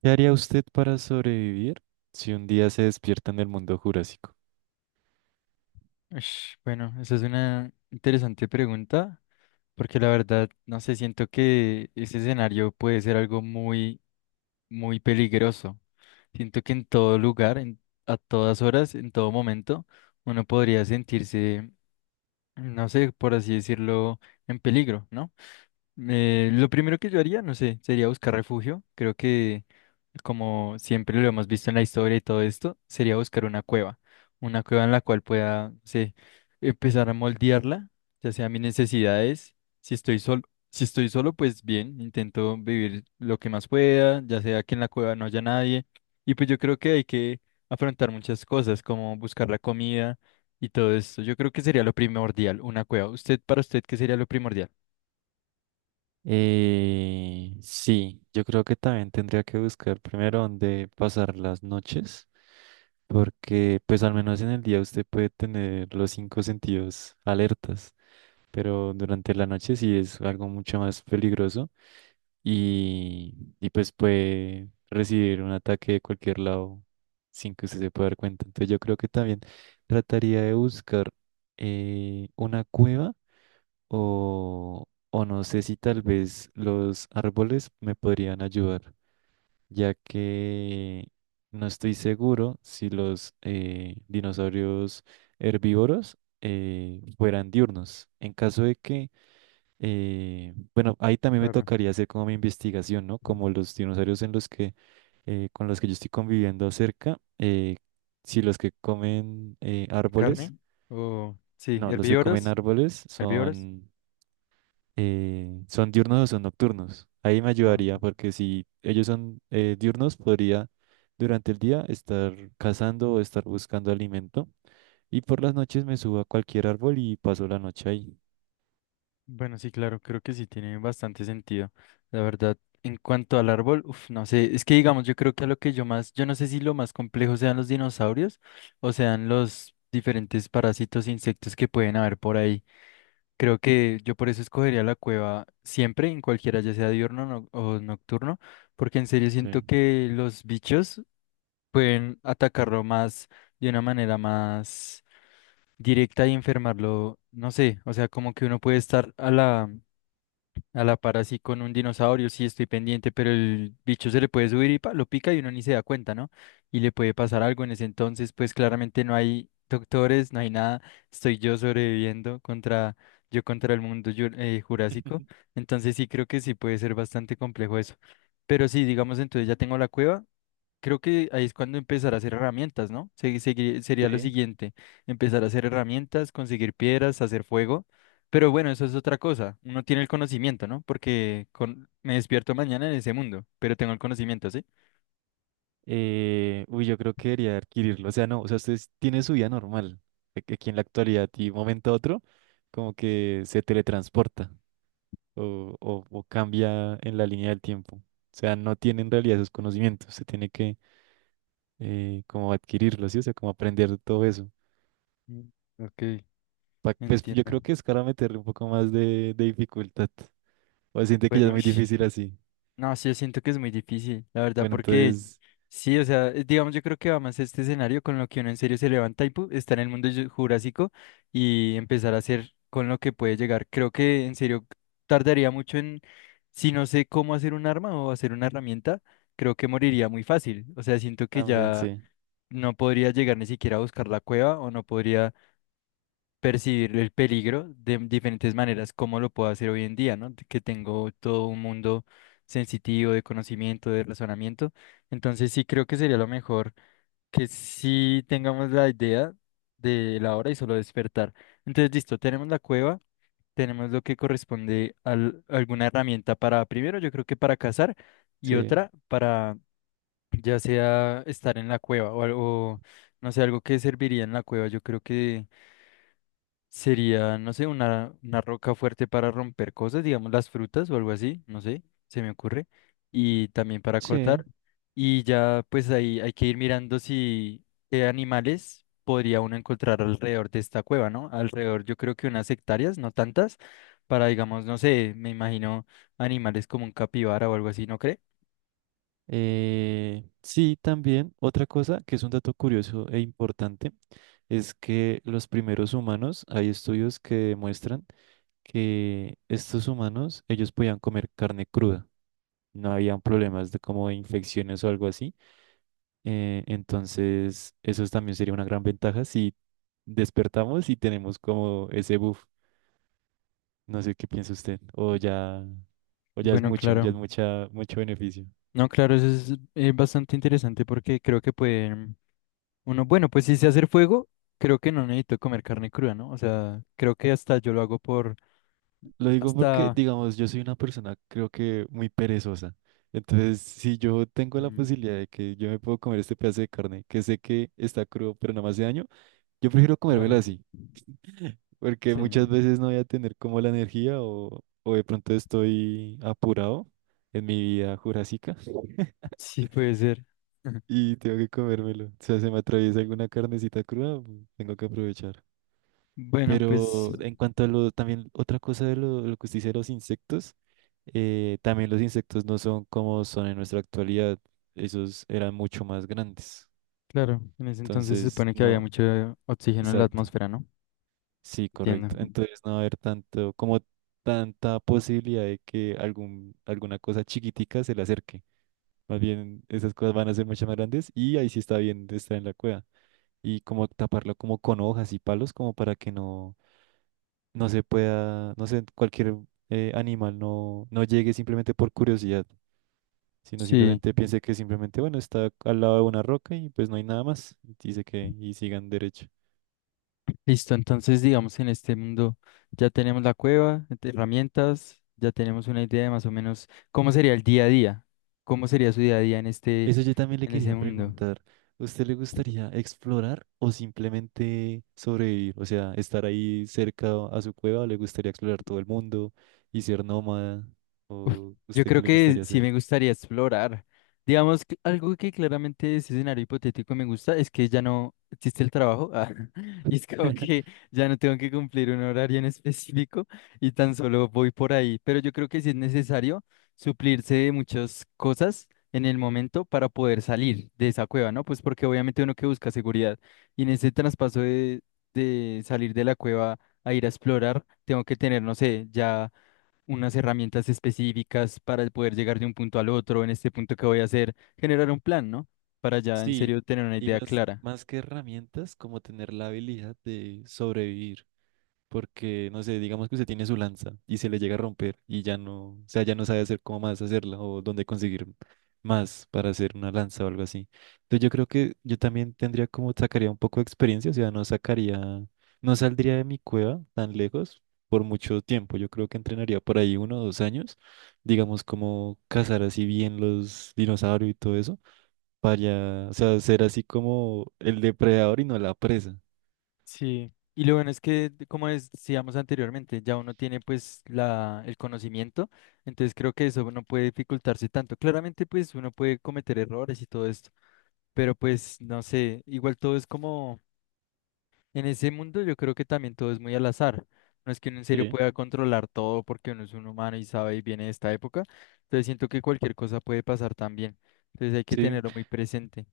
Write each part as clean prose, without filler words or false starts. ¿Qué haría usted para sobrevivir si un día se despierta en el mundo jurásico? Bueno, esa es una interesante pregunta, porque la verdad, no sé, siento que ese escenario puede ser algo muy peligroso. Siento que en todo lugar, a todas horas, en todo momento, uno podría sentirse, no sé, por así decirlo, en peligro, ¿no? Lo primero que yo haría, no sé, sería buscar refugio. Creo que, como siempre lo hemos visto en la historia y todo esto, sería buscar una cueva. Una cueva en la cual pueda, no sé, empezar a moldearla, ya sea mis necesidades. Si estoy solo, si estoy solo, pues bien, intento vivir lo que más pueda, ya sea que en la cueva no haya nadie. Y pues yo creo que hay que afrontar muchas cosas, como buscar la comida y todo esto. Yo creo que sería lo primordial, una cueva. ¿Usted, para usted, qué sería lo primordial? Sí, yo creo que también tendría que buscar primero dónde pasar las noches, porque pues al menos en el día usted puede tener los cinco sentidos alertas, pero durante la noche sí es algo mucho más peligroso y pues puede recibir un ataque de cualquier lado sin que usted se pueda dar cuenta. Entonces yo creo que también trataría de buscar una cueva o, o no sé si tal vez los árboles me podrían ayudar, ya que no estoy seguro si los dinosaurios herbívoros fueran diurnos. En caso de que, bueno, ahí también me tocaría hacer como mi investigación, ¿no? Como los dinosaurios en los que, con los que yo estoy conviviendo cerca, si los que comen árboles, ¿Carne? O sí, no, los que comen herbívoros, árboles herbívoros. son ¿son diurnos o son nocturnos? Ahí me Ah, ayudaría porque si ellos son diurnos, podría durante el día estar cazando o estar buscando alimento y por las noches me subo a cualquier árbol y paso la noche ahí. bueno, sí, claro, creo que sí tiene bastante sentido. La verdad, en cuanto al árbol, uf, no sé, es que digamos, yo creo que a lo que yo más, yo no sé si lo más complejo sean los dinosaurios o sean los diferentes parásitos, e insectos que pueden haber por ahí. Creo que yo por eso escogería la cueva siempre, en cualquiera, ya sea diurno no- o nocturno, porque en serio siento Sí. que los bichos pueden atacarlo más de una manera más directa y enfermarlo, no sé, o sea, como que uno puede estar a la par así con un dinosaurio, sí estoy pendiente, pero el bicho se le puede subir y pa, lo pica y uno ni se da cuenta, ¿no? Y le puede pasar algo en ese entonces, pues claramente no hay doctores, no hay nada, estoy yo sobreviviendo contra, yo contra el mundo jurásico, entonces sí creo que sí puede ser bastante complejo eso. Pero sí, digamos, entonces ya tengo la cueva. Creo que ahí es cuando empezar a hacer herramientas, ¿no? Sería lo Sí. siguiente, empezar a hacer herramientas, conseguir piedras, hacer fuego. Pero bueno, eso es otra cosa. Uno tiene el conocimiento, ¿no? Porque con, me despierto mañana en ese mundo, pero tengo el conocimiento, ¿sí? Uy, yo creo que debería adquirirlo. O sea, no, o sea, usted tiene su vida normal. Que Aquí en la actualidad y un momento a otro, como que se teletransporta o cambia en la línea del tiempo. O sea, no tiene en realidad esos conocimientos. Se tiene que como adquirirlo, ¿sí? O sea, como aprender todo eso. Mm, ok, Pues yo entiendo. creo que es para meterle un poco más de dificultad. O siente que ya Bueno, es muy difícil así. no, sí, yo siento que es muy difícil, la verdad, Bueno, porque entonces, sí, o sea, digamos, yo creo que va más este escenario con lo que uno en serio se levanta y pu, está en el mundo jurásico y empezar a hacer con lo que puede llegar. Creo que en serio tardaría mucho en, si no sé cómo hacer un arma o hacer una herramienta, creo que moriría muy fácil. O sea, siento que también ya sí. no podría llegar ni siquiera a buscar la cueva o no podría percibir el peligro de diferentes maneras, como lo puedo hacer hoy en día, ¿no? Que tengo todo un mundo sensitivo de conocimiento, de razonamiento. Entonces sí creo que sería lo mejor que sí tengamos la idea de la hora y solo despertar. Entonces, listo, tenemos la cueva, tenemos lo que corresponde a alguna herramienta para, primero, yo creo que para cazar y Sí, otra para ya sea estar en la cueva o algo, no sé, algo que serviría en la cueva. Yo creo que... Sería, no sé, una roca fuerte para romper cosas, digamos las frutas o algo así, no sé, se me ocurre. Y también para cortar. sí. Y ya pues ahí hay que ir mirando si qué animales podría uno encontrar alrededor de esta cueva, ¿no? Alrededor yo creo que unas hectáreas, no tantas, para digamos, no sé, me imagino animales como un capibara o algo así, ¿no cree? Sí, también otra cosa que es un dato curioso e importante es que los primeros humanos, hay estudios que demuestran que estos humanos, ellos podían comer carne cruda, no habían problemas de como de infecciones o algo así. Entonces, eso también sería una gran ventaja si despertamos y tenemos como ese buff. No sé qué piensa usted. O ya es Bueno, mucho, ya es claro. mucho beneficio. No, claro, eso es bastante interesante porque creo que pueden... Uno, bueno, pues si sé hacer fuego, creo que no necesito comer carne cruda, ¿no? O sea, creo que hasta yo lo hago por, Lo digo porque, hasta, digamos, yo soy una persona creo que muy perezosa. Entonces, si yo tengo la mm, posibilidad de que yo me puedo comer este pedazo de carne, que sé que está crudo, pero no me hace daño, yo prefiero comérmelo claro, así, porque sí, muchas veces no voy a tener como la energía o de pronto estoy apurado en mi vida jurásica. sí puede ser. Y tengo que comérmelo. O sea, se me atraviesa alguna carnecita cruda, pues, tengo que aprovechar. Bueno, pues, Pero en cuanto a también otra cosa de lo que usted dice de los insectos, también los insectos no son como son en nuestra actualidad. Esos eran mucho más grandes. claro, en ese entonces se Entonces, supone que había no, mucho oxígeno en la exacto. atmósfera, ¿no? Sí, Entiendo. correcto. Entonces no va a haber tanto, como tanta posibilidad de que alguna cosa chiquitica se le acerque. Más bien, esas cosas van a ser mucho más grandes y ahí sí está bien de estar en la cueva. Y como taparlo como con hojas y palos como para que no, no se pueda, no sé, cualquier animal no, no llegue simplemente por curiosidad, sino Sí, simplemente piense que simplemente, bueno, está al lado de una roca y pues no hay nada más, dice que y sigan derecho. listo. Entonces, digamos, en este mundo ya tenemos la cueva, este, herramientas, ya tenemos una idea de más o menos cómo sería el día a día, cómo sería su día a día en este, Eso yo también le en quería ese mundo. preguntar, ¿usted le gustaría explorar o simplemente sobrevivir? O sea, estar ahí cerca a su cueva, ¿o le gustaría explorar todo el mundo y ser nómada? Uf, ¿O yo usted qué creo le que gustaría sí hacer? me gustaría explorar. Digamos, que algo que claramente de ese escenario hipotético me gusta es que ya no existe el trabajo. Ah, y es como que ya no tengo que cumplir un horario en específico y tan solo voy por ahí. Pero yo creo que sí es necesario suplirse de muchas cosas en el momento para poder salir de esa cueva, ¿no? Pues porque obviamente uno que busca seguridad y en ese traspaso de salir de la cueva a ir a explorar, tengo que tener, no sé, ya unas herramientas específicas para poder llegar de un punto al otro, en este punto que voy a hacer, generar un plan, ¿no? Para ya en Sí, serio tener una y idea clara. más que herramientas, como tener la habilidad de sobrevivir, porque, no sé, digamos que usted tiene su lanza y se le llega a romper y ya no, o sea, ya no sabe hacer cómo más hacerla o dónde conseguir más para hacer una lanza o algo así. Entonces yo creo que yo también tendría como, sacaría un poco de experiencia, o sea, no saldría de mi cueva tan lejos por mucho tiempo. Yo creo que entrenaría por ahí uno o dos años, digamos, como cazar así bien los dinosaurios y todo eso para, o sea, ser así como el depredador y no la presa. Sí, y lo bueno es que, como decíamos anteriormente, ya uno tiene pues la, el conocimiento, entonces creo que eso no puede dificultarse tanto. Claramente pues uno puede cometer errores y todo esto, pero pues no sé, igual todo es como en ese mundo yo creo que también todo es muy al azar. No es que uno en serio Sí, pueda controlar todo porque uno es un humano y sabe y viene de esta época. Entonces siento que cualquier cosa puede pasar también. Entonces hay que sí. tenerlo muy presente.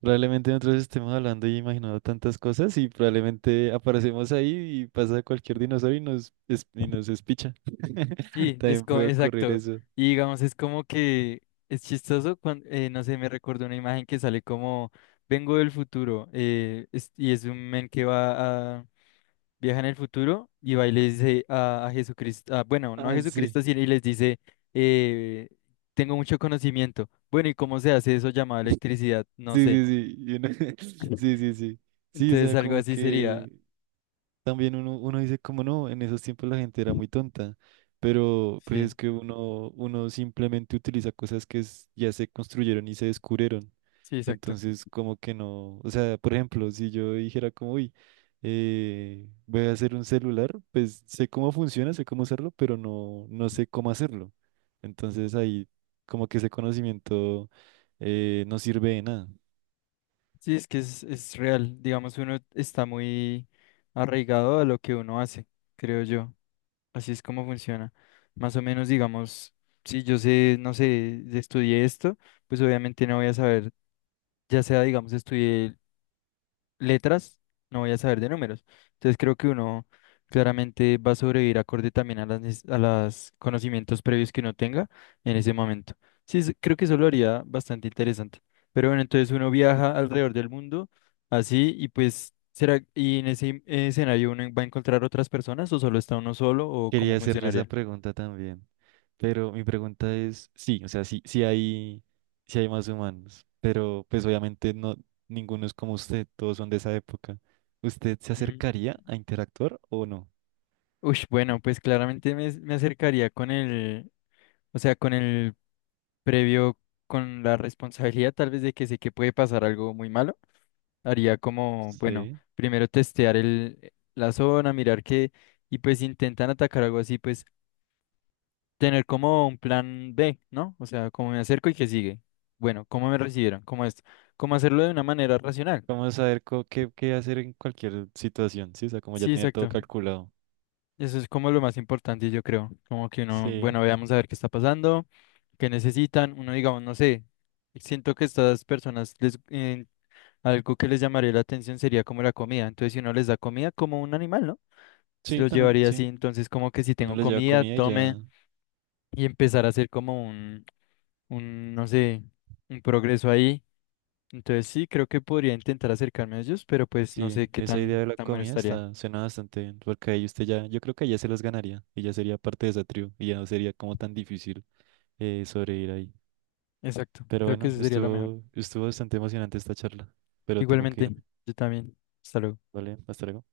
Probablemente nosotros estemos hablando y imaginando tantas cosas y probablemente aparecemos ahí y pasa cualquier dinosaurio y nos espicha. Sí, También puede ocurrir exacto. eso. Y digamos, es como que es chistoso cuando, no sé, me recuerdo una imagen que sale como, vengo del futuro y es un men que va a, viaja en el futuro y va y le dice a Jesucristo, ah, bueno, no a Ah, sí. Jesucristo, sino y les dice, eh, tengo mucho conocimiento. Bueno, ¿y cómo se hace eso llamado electricidad? No Sí, sé. sí, sí. Sí, sí, sí. Sí, o Entonces sea, algo como así sería. que también uno dice como no, en esos tiempos la gente era muy tonta, pero pues Sí, es que uno simplemente utiliza cosas que ya se construyeron y se descubrieron. sí, exacto. Entonces, como que no, o sea, por ejemplo, si yo dijera como, uy, voy a hacer un celular, pues sé cómo funciona, sé cómo hacerlo, pero no, no sé cómo hacerlo. Entonces ahí como que ese conocimiento no sirve de nada. Sí, es que es real. Digamos, uno está muy arraigado a lo que uno hace, creo yo. Así es como funciona. Más o menos, digamos, si yo sé, no sé, estudié esto, pues obviamente no voy a saber, ya sea, digamos, estudié letras, no voy a saber de números. Entonces creo que uno claramente va a sobrevivir acorde también a a los conocimientos previos que uno tenga en ese momento. Creo que eso lo haría bastante interesante. Pero bueno, entonces uno viaja alrededor del mundo así y pues será, ¿y en ese escenario uno va a encontrar otras personas o solo está uno solo o cómo Quería hacerle esa funcionaría? pregunta también, pero mi pregunta es, sí, o sea, sí hay más humanos, pero pues obviamente no, ninguno es como usted, todos son de esa época. ¿Usted se Mm. acercaría a interactuar o no? Ush, bueno, pues claramente me acercaría con el, o sea, con el previo con la responsabilidad tal vez de que sé que puede pasar algo muy malo, haría como, bueno, Sí. primero testear el, la zona, mirar que, y pues si intentan atacar algo así, pues tener como un plan B, ¿no? O sea, cómo me acerco y qué sigue. Bueno, cómo me recibieron, cómo esto, cómo hacerlo de una manera racional. Vamos a saber co- qué, qué hacer en cualquier situación, sí, o sea, como ya Sí, tener todo exacto. calculado. Eso es como lo más importante, yo creo. Como que uno, Sí, bueno, veamos a ver qué está pasando, qué necesitan. Uno, digamos, no sé, siento que estas personas les, algo que les llamaría la atención sería como la comida. Entonces, si uno les da comida como un animal, ¿no? Se sí, los también, llevaría así. sí. Entonces, como que si Uno tengo les lleva comida, comida y tome ya. y empezar a hacer como un, no sé, un progreso ahí. Entonces, sí, creo que podría intentar acercarme a ellos, pero pues no Sí, sé qué esa idea de la tan bueno comida estaría. está, suena bastante bien, porque ahí usted ya, yo creo que ya se los ganaría y ya sería parte de esa tribu y ya no sería como tan difícil sobrevivir ahí. Exacto, Pero creo que bueno, eso sería lo mejor. Estuvo bastante emocionante esta charla, pero tengo que Igualmente, irme, yo también. Hasta luego. ¿vale? Hasta luego.